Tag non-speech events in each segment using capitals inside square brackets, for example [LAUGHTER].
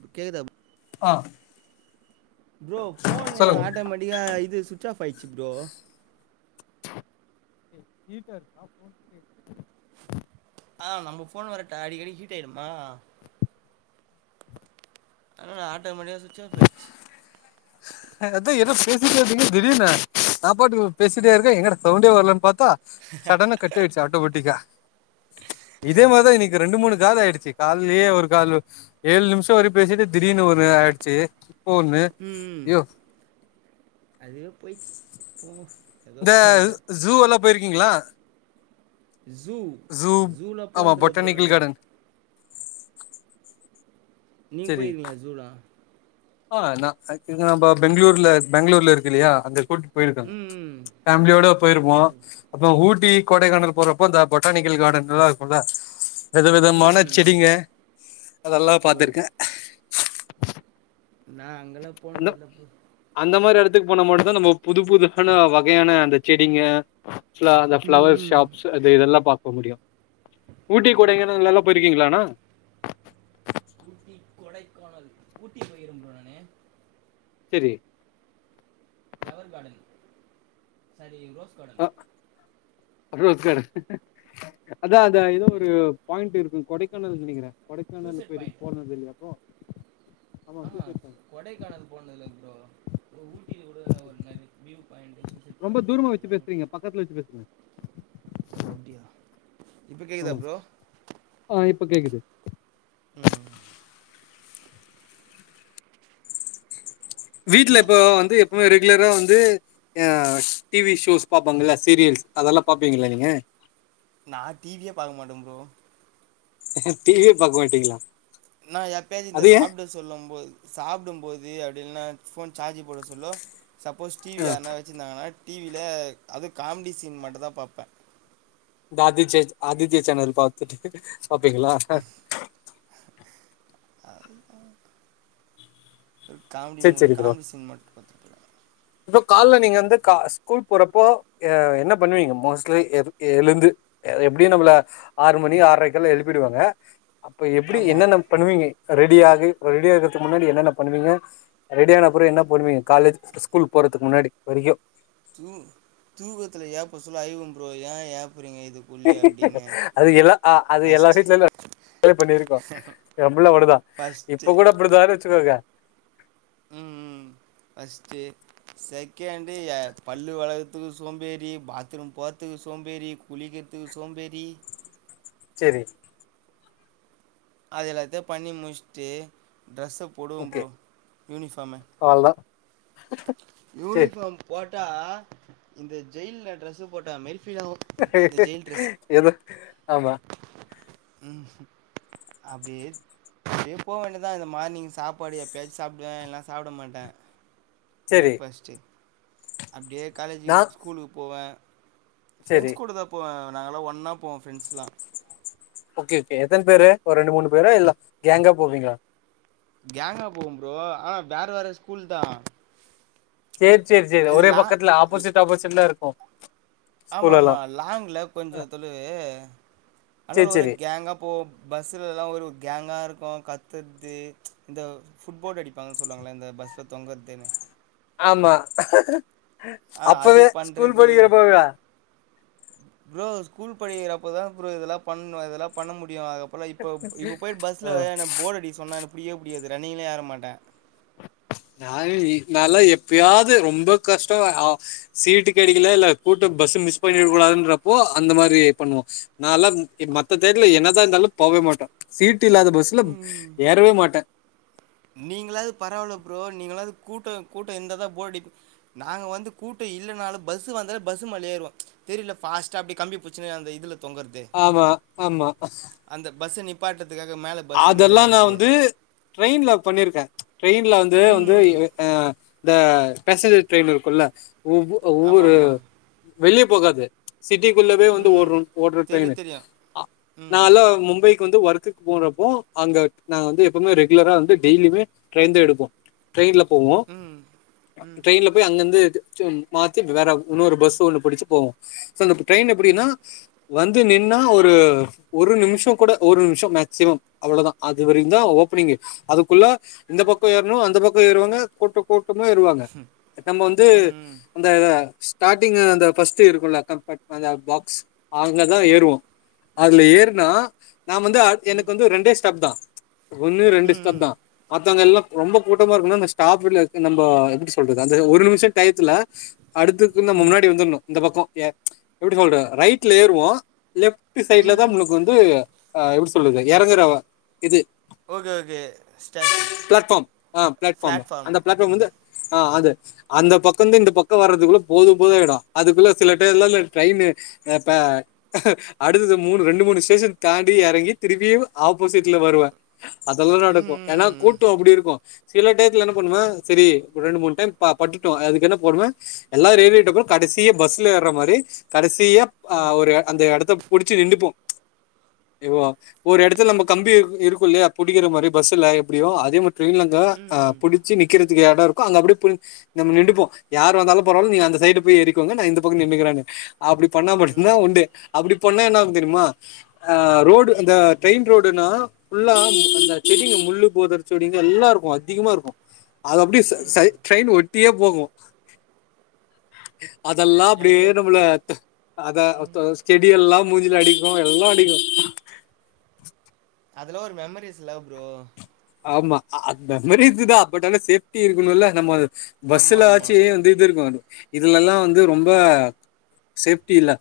இப்ப கேக்குதாப் ஆ ப்ரோ ஃபோனு சொல்லுங்க ஆட்டோமேட்டிக்கா இது சுச்சாஃப் ஆயிச்சி ப்ரோ ஹீட்டா இருக்கா ஃபோன்க்கு ஆ நம்ம ஃபோன் வரட்ட அடிக்கடி ஹீட் ஆயிடும்மா அதுனால ஆட்டோமேட்டிக்கா சுச்சாஃப் ஆயிடுச்சி அ அதா என்ன பேசிட்டே இருந்தீங்க திடீர்னு நாப்பாட்டுக்கு பேசிட்டே இருக்கே எங்கடா சவுண்டே வரலன் பாத்தா சடனா கட் ஆயிடுச்சி ஆட்டோமேட்டிக்கா இதே மாரிதா இன்னைக்கி ரெண்டு மூணு ஆயிடுச்சி கால்லியே ஒரு காலு ஏழு நிமிஷோ வரைக் பேசிட்டு திடீர்னு ஒணு ஆயிடுச்சி இப்ப ஒண்ணு உம் ஐயோ அதுவே போயிட்சி போனு இந்த ஜூவல்லா போயிருக்கீங்களா ஜூ ஜூ ஜூலா ஆமா போனதில்ல ப்ரோ பொட்டானிக்கல் நானு கார்டன் நீங்க சரி போயிருக்கீங்ளா ஜூலா ஆ நா அ இது நம்ப பெங்ளூர்ல பேங்ளூர்ல இருக்குல்லையா அங்க கூட்டு போயிருக்கே ம் ம். ஃபேம்லியோட போயிருப்போ ஓ அதோ ஊட்டி கொடைக்கானல் போறப்போந்த பொட்டானிக்கல் கார்டன் நல்லா இருக்குல்ல ம் வெதவிதமான ம், ம். செடிங்க அதெல்லா ஓ பாத்துருக்கே நா அங்கலா அந்த போனதில்ல ப்ரோ அந்த மாரி எடத்துக்கு போனா மட்டுதா நம்ம புது புது ஆன வகையான அந்த செடிங்க ஃபிளா அந்த ம் ஃபிளவர்ஸ் ம். ஷாப்ஸு அது இதெல்லா பாக்க முடியு ஊட்டி ஓ கொடைக்கானல்லல்லா போயிருக்கீங்களாணா ஊட்டி கொடைக்கானல் ஊட்டி போயிருக்கிறேம் ப்ரோ நானு செரி flower garden sorry rose garden அ ரோஸ் கார்டன் அதா அதா ஏதோ புரியல ஒரு பாயிண்ட்டிருக்கு கொடைக்கானல் நெனைக்கிறே கொடைக்கானல் சூசைட் பொயிருக் பாயிண்ட் போனதில்லையா அப்போ ஆமா ஆ சூசைட் பாயிண்ட் கொடைக்கானல் போனதில்ல ப்ரோ ப்ரோ ஊட்டியில கூடன ஒரு நரி வியூ பாயிண்டு சொ ரொம்ப தூரமா வச்சி பேசுறீங்க பக்கத்ல வச்சி பேசுங்க ஓ அப்டியா இப்ப கேக்குதா ஆமா ப்ரோ ஆ இப்ப கேக்குது ம் வீட்ல நீ இப்போ வந்து எப்பொமே ரெகுலரா வந்து ஆ டி வி ஷோஸ் பாப்பாங்கல்ல சீரியல்ஸ் அதல்லா பாப்பீங்களா நீங்க நா டி வி யே பாக்க மாட்டே ப்ரோ டி வி யே பாக்க மாட்டீங்களா நா எப்பயாச்சி இந்த அது ஏன்? சாப்டு சொல்லம் போது சாப்டும்போது அப்டில்லனா ஃபோன் சார்ஜி போடசுல்லோ சப்போஸ் டி வி அ யாருனா வச் சிந்தாங்கனா டி வி ல அது காமெடி சீன் மட்டுதா பாப்பே இந்த அதிச்சேச் ஆதித்யா சேனல் பாத்துட் பாப்பீங்களா அவ்ளதா கல் காமெடி சரி, மூவி சரி காமெடி சீன் மட்டு பாத்ருவே ப்ரோ கால்ல நீங்க வந்து க ஸ்கூல் போறப்போ அ என்ன பண்ணுவீங்க மோஸ்ட்லி எது எழுந்து எது எப்டியு நம்மள ஆறு மணி ஆற்ரைக்கலா எழுப்பிடுவாங்க அப்பொ எப்டி ஆமா என்னென்ன பண்ணுவீங்க ரெடி ஆகு ரெடி ஆகுறதுக்கு முன்னாடி என்னென்ன பண்ணுவீங்க ரெடி ஆன அப்றோ என்ன பொண்ணுவீங்க காலேஜ் ஸ்கூலுக் போறதுக்கு முன்னாடி வரைக்கு தூ தூக்கத்துல ஏப்ப சொல்ல ஐவம் ப்ரோ ஏ ஏப்புறிங்க இது அது எல்லா அது ஃபஸ்ட்டு எல்லாட்டயு சேந்து பண்ணிருக்கு எம்புள அப்டிதா ஃபஸ்ட்டு இப்ப கூட அப்படிதான் வெச்சுக்கோங்க ம் ஃபஸ்ட்டு செகண்டு பல்லு வெளக்கறத்துக்கு சோம்பேறி பாத்ரூம் போறத்துக்கு சோம்பேறி குளிகறத்துக் சோம்பேறி செரி அது எல்லாத்தையு பண்ணி முச்சுட்டு டிரஸ்ஸ போடுவம் ஓகே ப்ரோ யூனிஃபார்ம அவ்ளதான் சரி யூனிஃபார்ம் போட்டா இந்த ஜெயில்ல ட்ரெஸ்ஸ போட்டா மாரி ஃபீல் ஆகு இந்த ஜெயில் ட்ரெஸ்ஸு எதோ ஆமா ம் அப்டியே எப்போ வேண்டிதா இந்த மார்னிங் சாப்பாடு எப்பயாச்சு சாப்டுவ இல்னா சாப்பட மாட்ட சரி பிரேக் ஃபாஸ்ட்டு அப்டியே நான் காலேஜுக்கு ஸ்கூலுக்கு போவ சரி ஃப்ரெண்ட்ஸ் கூடதா போவ நாங்க எல்லா ஒன்னா போவோ ஃப்ரெண்ட்ஸ்லா ஓகே ஓகே எத்தன பேரு ஒரு ரெண்டு மூணு பேரா இல்ல கேங்கா போவிங்ளா கேங்கா போவ ப்ரோ ஆனா வேற வேற ஸ்கூல்தா சேர் சேர் சேர் ஒரே லா பக்கத்துல ஆப்போசிட் ஆப்போசிட்லா இருக்கு ஆமா ஆமா லாங்ல கொஞ்ச தொலுவு ஆனால சரி ஒரே சரி கேங்கா போவோ பஸ்ஸுலல்லா ஒரு கேங்கா இருக்கு கத்துறது இந்த ஃபுட்போடு அடிப் னு சொல்வாங்ளே இந்த பஸ்ல தொங்கறது ஆமா ஆ அது அப்பவே ஸ்கூல் பண்றது படிக்கிறப்பவேவா ப்ரோ ஸ்கூல் படிகிறப்பதா ப்ரோ இதெல்லா பண்ணு இதெல்லா பண்ண முடியு அதுக்கப் ற இப்போ இப்ப போயிட்டு ஆ பஸ்ல எனக்கு போர்ட அடிக்க சொன்னா எனக்கு புடிக்கவே புடிக்காது ரன்னிங்லயே ஏற மாட்ட நாங்ளு நாலா எப்பயாது ரொம்ப கஷ்ட அ சீட்டு கெடைக்ல இல்ல கூட்ட பஸ்ஸ மிஸ் பண்ணிட கூடாதுன்றப்போ அந்த மாரி பண்ணுவோ நால்லா மத்த தெர்ல என்னதா இருந்தாலு போகவே மாட்டோ சீட் இல்லாத பஸ்ல ஏறவே மாட்ட நீங்களாது பரவால ப்ரோ நீங்களாது கூட்ட கூட்ட இருந்தாதா போடடி நாங்க வந்து கூட்ட இல்லனாலு பஸ்ஸு வந்தாலே பஸ்ஸு மேல ஏறுவோ தெரில ஃபாஸ்ட்டா அப்டி கம்பி புடிச்சுனு அந்த இதுல தொங்கறது ஆமா ஆமா அந்த பஸ்ச நிப்பாட்டத்துக்காக மேல பஸ்ஸுக்கு மேல அதெல்லா நா ஏர்றது. வந்து ட்ரெயின்ல பண்ணிருக்கே ட்ரெயின்ல வந்து வந்து ம். ஆ இந்த பேசஞ்சர் ட்ரெயின் இருக்குல்ல ஒவ் ஒவ்வொரு ஆமாமா. வெளிய போகாது சிட்டிக்குள்ளவே வந்து ம். ஓடுற ஓடுற ட்ரெய்னு தெரியும், தெரியும். அ ம். நால்லா மும்பை க்கு வந்து ஒர்க்குக்கு போறப்போ அங்க நாங்க வந்து எப்பவுமே ரெகுலரா வந்து டெய்லிமே ட்ரெயின்தா எடுப்போ ட்ரெயின்ல போவோ ம். ம். ட்ரெயின்ல போய் அங்கருந்து மாத்தி வேற இன்னொரு பஸ் ஒண்ணு பிடிச்சு போவோ சோ இந்த ட்ரெயின் ம். எப்டின்னா வந்து நின்னா ஒரு ஒரு நிமிஷ கூட ஒரு நிமிஷ மேக்ஸிமம் அவ்ளதா அது வரைக்குந்தா ஓபனிங்கு அதுக்குள்ள இந்த பக்க ஏறனு அந்த பக் க ஏறுவாங்க கூட்ட கூட்டமா ஏறுவாங்க நம்ம வந்து ம். அந்த ஸ்டாட்டிங்கு அந்த ஃபஸ்ட் இருக்குல கம்பாட் அந்த பாக்ஸ் அதுலதா ஏறுவோ அதுல ஏறுனா நா வந்து ம். ம். எனக்கு வந்து ரெண்டே ஸ்டாப்தா ஒன்னு ரெண்டு ம். ஸ்டாப்தா மத்தவங்க எல்லா ரொம்ப கூட்டமா இருக்குன்னா அந்த ஸ்டாப்பிங்க்ல நம்போ எப்டி சொல்றது அந்த ஒரு நிமிஷ டயத்துல அடுத்துக் கொஞ்ச முன்னாடி வந்துர்ணு இந்த பக்க ஏ எப்டி சொல்ற ரைட்ல ஏறுவோ லெஃப்ட் டு சைட்ல தா உங்களுக்கு வந்து ஆ எப்டி சொல்றது எறங்குற வ இது ஓகே, ஓகே. ஸ்டேஷன். பிளாட்ஃபார்ம் ஆ பிளாட்ஃபார்ம் அந்த பிளாட்ஃபார்ம் வந்து ஆ அது அந்த பக்கந்து இந்த பக்க வர்றதுக்குள்ள போது ‌போது ஆயிடு அதுக்குள்ள சில பேர்லலா ட்ரெயினு ஆ இப்ப அடுத்தது மூணு ரெண்டு மூணு ஸ்டேஷன் தாண்டி எறங்கி திருப்பியும் ஆப் போசிட்ல வருவ அதெல்லா நடக்கு ஏன்னா ம். கூட்டோ அப்டி இருக்கு சில டயத்துல என்ன பண்ணுவே சரி ஒரு ரெண்டு மூணு டைம் ப பட்டுட்டோ அதுக்கு என்ன போண்ணுவேன் எல்லா ரெயில்வேட்டுக்கு கடைசிய பஸ்ல ஏற மாரி கடைசியா ஆ ம். ம். ஒரு அந்த எடத்த புடிச்சு நின்டுப்போ வ ஒரு எட்த்துல நம்ம கம்பி இருக் இருக்கு இல்லையா புடிக்கிற மாரி பஸ்ஸுல எப்டியு அதே மாரி ட்ரெயின்ஃல அங்க ஆ ம். ம். புடி ஸு நிக்கிறதுக்கு எட அங்க அபடியே இருக்கும் அங்க அப்படி நம்ம நின்டுபோம் யார் வந்தாலு பாரவால்ல நீங்க அந்த சைடக போய்ரிக்கோங்க நான் இந்த பக்கம் நின்னுக்கிறானு அப்டி பண்ணா ம். மட்டுந்தா உண்டு அப்டி பண்ணா என்ன ஆகுஞந தெரியுமா ஆ ரோடு அந்த ரோடுன்னா ஃபுல்லா அந்த செடிங்க முள்ளு பொதர் செடிலேருந்து எல்லா இருக்கு அதிகமா இருக்கு அது அப்டி சை ம். ட்ரெயின் ஒட்டியே போகு அதெல்லா அப்டியே எங்க நம்மள அத ம். த செடி எல்லா மூஞ்சுல அடிக்கு எல்லா அடிக்கு அதுலா ஒரு மெமரிஸ்ல்ல ப்ரோ ஆமா அந்த மாரி இதுதா பட் ஆனா சேஃப்டி இருக்கணுல்ல நம்ம ஆமா பஸ்ஸுல ஆமா ஆச்சு வந்து இது இருக்கு அது இதுலல்லா வந்து ரொம்ப சேஃப்டி இல்ல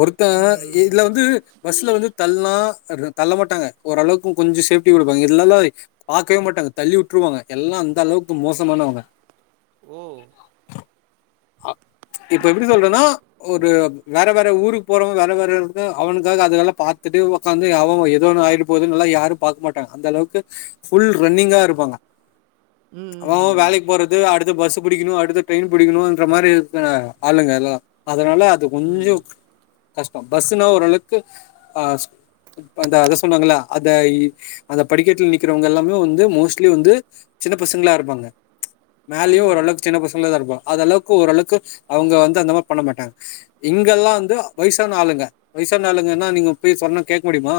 ஒருத்த ம் இதுல வந்து பஸ்ல வந்து தள்னா ரு தள்ள மாட்டாங்க ஓரளவுக்கும் கொஞ்ச சேஃப்டி குடுப்பாங்க இதுல்லல்லாய் பாக்கவே மாட்டாங்க தள்ளி விட்டுருவாங்க எல்லா அந்தளவுக்கு மோசமானவங்க ஓ ஆ இப்ப எப்டி சொல்றேன்னா ஒரு வேற வேற ஊருக்கு போறவங்க வேற வேற இருந்த அவனுக்காக அதுகல்லா பாத்துட்டு உக்காந்து அவ அவ எதோ ஒன்னு ஆயிட்டு போதுல்லா யாரும் பாக்க மாட்டாங்க அந்தளவுக்கு ஃபுல் ரன்னிங்கா இருப்பாங்க ம் அவ அவ ம் ம் வேலைக்கு போறது அடுத்து பஸ்ஸு புடிக்கணு அடுத்து ட்ரெயின் புடிக்கணுன்ற மாரி இந்த ஆளுங்க எல்லா அதனால அது கொஞ்ச ம் கஷ்ட பஸ்னா ஓரளவுக்கு ஆ அந்த அத சொன்னாங்களா அத அந்த படிக்கட்ல நி க்கிறவங்க எல்லாமே வந்து மோஸ்ட்லி வந்து சின்ன பசங்களா இருப்பாங்க மேலையு ஆமா ஓரளவுக் சின்ன பசங்களதா இருப்போ அந்தளவுக்கு ஓரளவுக்கு அவுங்க வந்து அந்த மாரி பண்ண மாட்டாங்க இங்கெல்லா வந்து வயசான ஆளுங்க வயசான ஆளுங்கன்னா நீங்க போய் சொன்னா கேக்க முடியுமா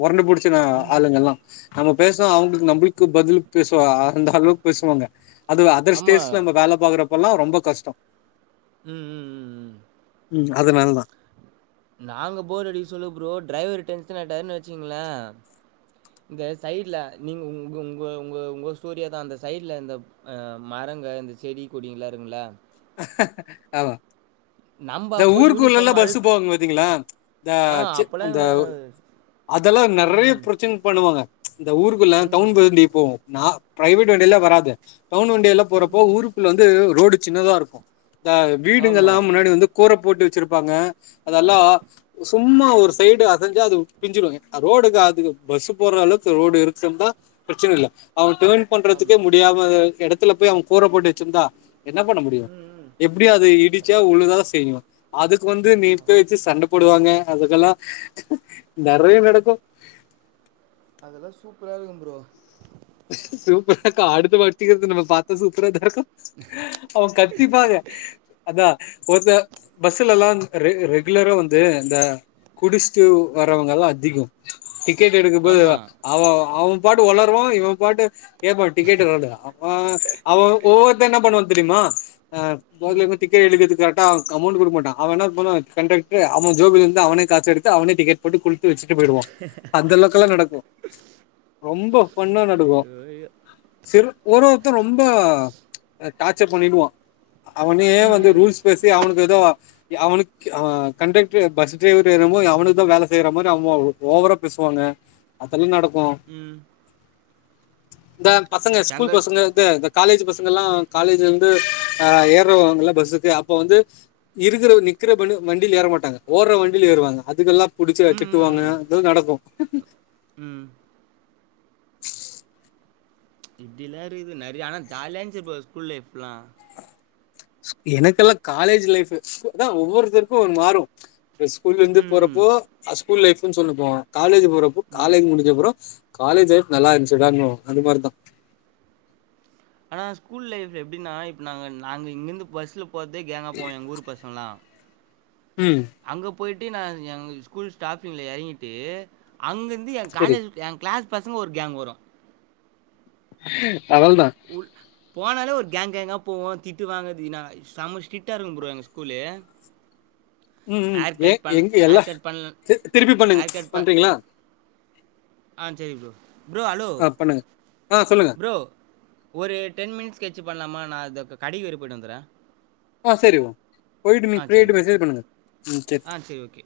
மொரண்டு புடிச்சன ஆளுங்கள்லா நம்ம பேசுனா அவுங்களுக்கு நம்பளுக்கு பதில் பேசுவா அந்தளவுக்கு பேசுவாங்க அது அதர் ஆமா ஸ்டேஸ்ல நம்ம வேல பாக்குறப்பல்லா ரொம்ப கஷ்டோ ம் ம் ம் ம் ம் அதனால தா நாங்க போர் அடிக்கசொல்ல ப்ரோ டிரைவர் டென்ஷனாயிட்டருன்னு வச்சீங்களே இந்த சைட்ல நீங்க உங்க உங்க உங்க உங்க ஸ்டோரியா தா அந்த சைட்ல இந்த ஆ மரங்க இந்த செடி கொடிங்கள்லா இருக்குல்ல ஆமா நம்ப இந்த அப்போ ஊருக்குள்ளல்லா யூனிஃபார்ம் பஸ்ஸு அழுக்கு போவு பாத்தீங்களா இந்த ஆ [UNINTELLIGIBLE] அப்பல்லா அந்த எங்கள அதெல்லா நெறைய ம் பிரச்சன பண்ணுவாங்க இந்த ஊருக்குள்ளா டவுன் ம் வண்டி போவு நா பிரைவேட் வண்டிலா வராது டவுன் வண்டியெல்லா ம் போறப்போ ம் ஊருக்குல வந்து ரோடு சின்னதா இருக்கு இந்த ஆமா வீடுங்கல்லா முன்னாடி வந்து கூர போட்டு வச்சிருப்பாங்க அதெல்லா சும்மா ஒரு சைடு அசஞ்சா அது [UNINTELLIGIBLE] ரோடுக்கு அதுக்கு பஸ்ஸு போற அளவுக்கு ரோடு இருக்கும்னா பிரச்சன இல்ல அவன் டென் பண்றதுக்கே ஆமா முடியாம எ எடத்துல போயி அவே கூர போட்டு வச்சிருந்தா என்ன பண்ண முடியு ம் ம் இப் முடியாது இடிச்சா ஒழுகதா செய்யு அதுக்கு வந்து நீ ஆ பேச்சு சண்ட போ போடுவாங்க அதுக்கல்லா நெறையா நடக்கு அதெல்லா சூப்பரா இருக்கு ப்ரோ சூப்பரா இக்கு அடுத்த மாட்டிக்கிறது நம்ம பாத்தா சூப்பராதா இக்கு அவே கத்திப்பாங்க அதா ஒருத்த பஸ்லல்லா ரெ ரெகுலரா வந்து இந்த குடிச்ட்டு வரவங்கல்லா அதிகோ டிக்கெட் எடுக்கும்போது ஆமா அவ அவம்பாட்டு ஒளருவா இவம்பாட்டு ஏம்ப்பா டிக்கெட் வந்துதா [UNINTELLIGIBLE] அவ ஒவ்வொருத்த என்ன பண்ணுவா தெரியுமா ஆ ம் [UNINTELLIGIBLE] குத்தி [UNINTELLIGIBLE] கேட்டா க அமௌண்ட்டு குடுக்கு மாட்டா அவ என்னா பண்ணுவா கண்டக்டரு அவ ஜோக்குல இருந்து அவனே காசு எடுத்து அவனே டிக்கெட் போட்டு [UNINTELLIGIBLE] வச்சிட்டு போயிடுவா அந்த அளவுக்குலா நடக்கு ரொம்போ பண்ணு [INAUDIBLE] அய்யோ அய்யோ ஒரொருத்த ரொம்ப டார்ச்சர் பண்ணிடுவா அவனே ம் வந்து ம் ரூல்ஸ் பேசி அவனுக்கு ஏதோ அவனுக்கு ஆ கண்டக்ட்ரு பஸ்ஸு டிரைவரு என்னவோ அவனுக்தா வேல செய்ற மாரி [UNINTELLIGIBLE] ஓவரா பேசுவாங்க அதெல்லா நடக்கு ம் த பசங்க ஸ்கூல் எங்கள் பசங்க த த காலேஜ்ஜு பசங்கல்லா காலேஜ்ல இருந்து ஆ ஏறுவாங்கல்ல பஸ்ஸுக்கு அப்ப வந்து இருக்குற வ நிக்குற பண் வண்டியில ஏற மாட்டாங்க ஓடுற வண்டியில ஏறுவாங்க அதுக்கெல்லா புடிச்ச ம் ம் திட்டுவாங்க ம் அது நடக்கு ம் இப்டில்லா இருக்குது நெறையா ஆனா ஜாலியா இருன்ச்சி ப்ரோ ஸ்கூல் லைஃப்லா ஸ் எனக்கெல்லா காலேஜ் லைஃபு ஸ் அதா ஒவ்வொருத்தருக்கு ஒன்னு மாறு ஸ்கூல்ல இருந்து ம் ம் போறப்போ அ ஸ்கூல் லைஃப்னு சொல்லிப்போ காலேஜ் போறப்போ ம் காலேஜ் முடிஞ்சப்றோ காலேஜ் லைஃப் நல்லா இருந்துச்சிடானுவோ அது மாரிதா ஆனா ஸ்கூல் லைஃபு எப்டின்னா இப்போ நாங்க நாங்க இங்கேருந்து பஸ்ல போறதே கேங்கா போவோ எங்க ஊரு பசங்களா ம் அங்க போயிட்டு நா எங்க ஸ்கூல் ஸ்டாஃபிங்க்ள எறங்கிட்டு அங்கருந்து என் சரி காலேஜு என் கிளாஸ் பசங்க ஒரு கேங் வரு அவள்தா [UNINTELLIGIBLE] போனாலே ஒரு கேங்க் கேங்கா போவோ திட்டு வாங்கற்து [UNINTELLIGIBLE] சம ஸ்ரிட்டா இருக்கு ப்ரோ எங்க ஸ்கூலு ம ம் ஹேர் ஏ கட் பண் எங்க எல்லா ஹேர் கட் பண்ணல திருப்பி பண்ணுங்க ஹேர் கட் ப பண்றீங்களா ஆ சேரி ப்ரோ ப்ரோ ஹலோ ஆ பண்ணுங்க ஆ சொல்லுங்க ப்ரோ ஒரு டென் மினிட்ஸ் கழிச்சு பண்லாமா நா அது கடிக்கு வற பெயிட்டு வந்துற ஆ சேரி வா பெய்ட்டு ஆ சரி ஃப்ரீயாயிட்டு ப்ரோ மெசேஜ் பண்ணுங்க ம் செரி ஆ சரி ஓகே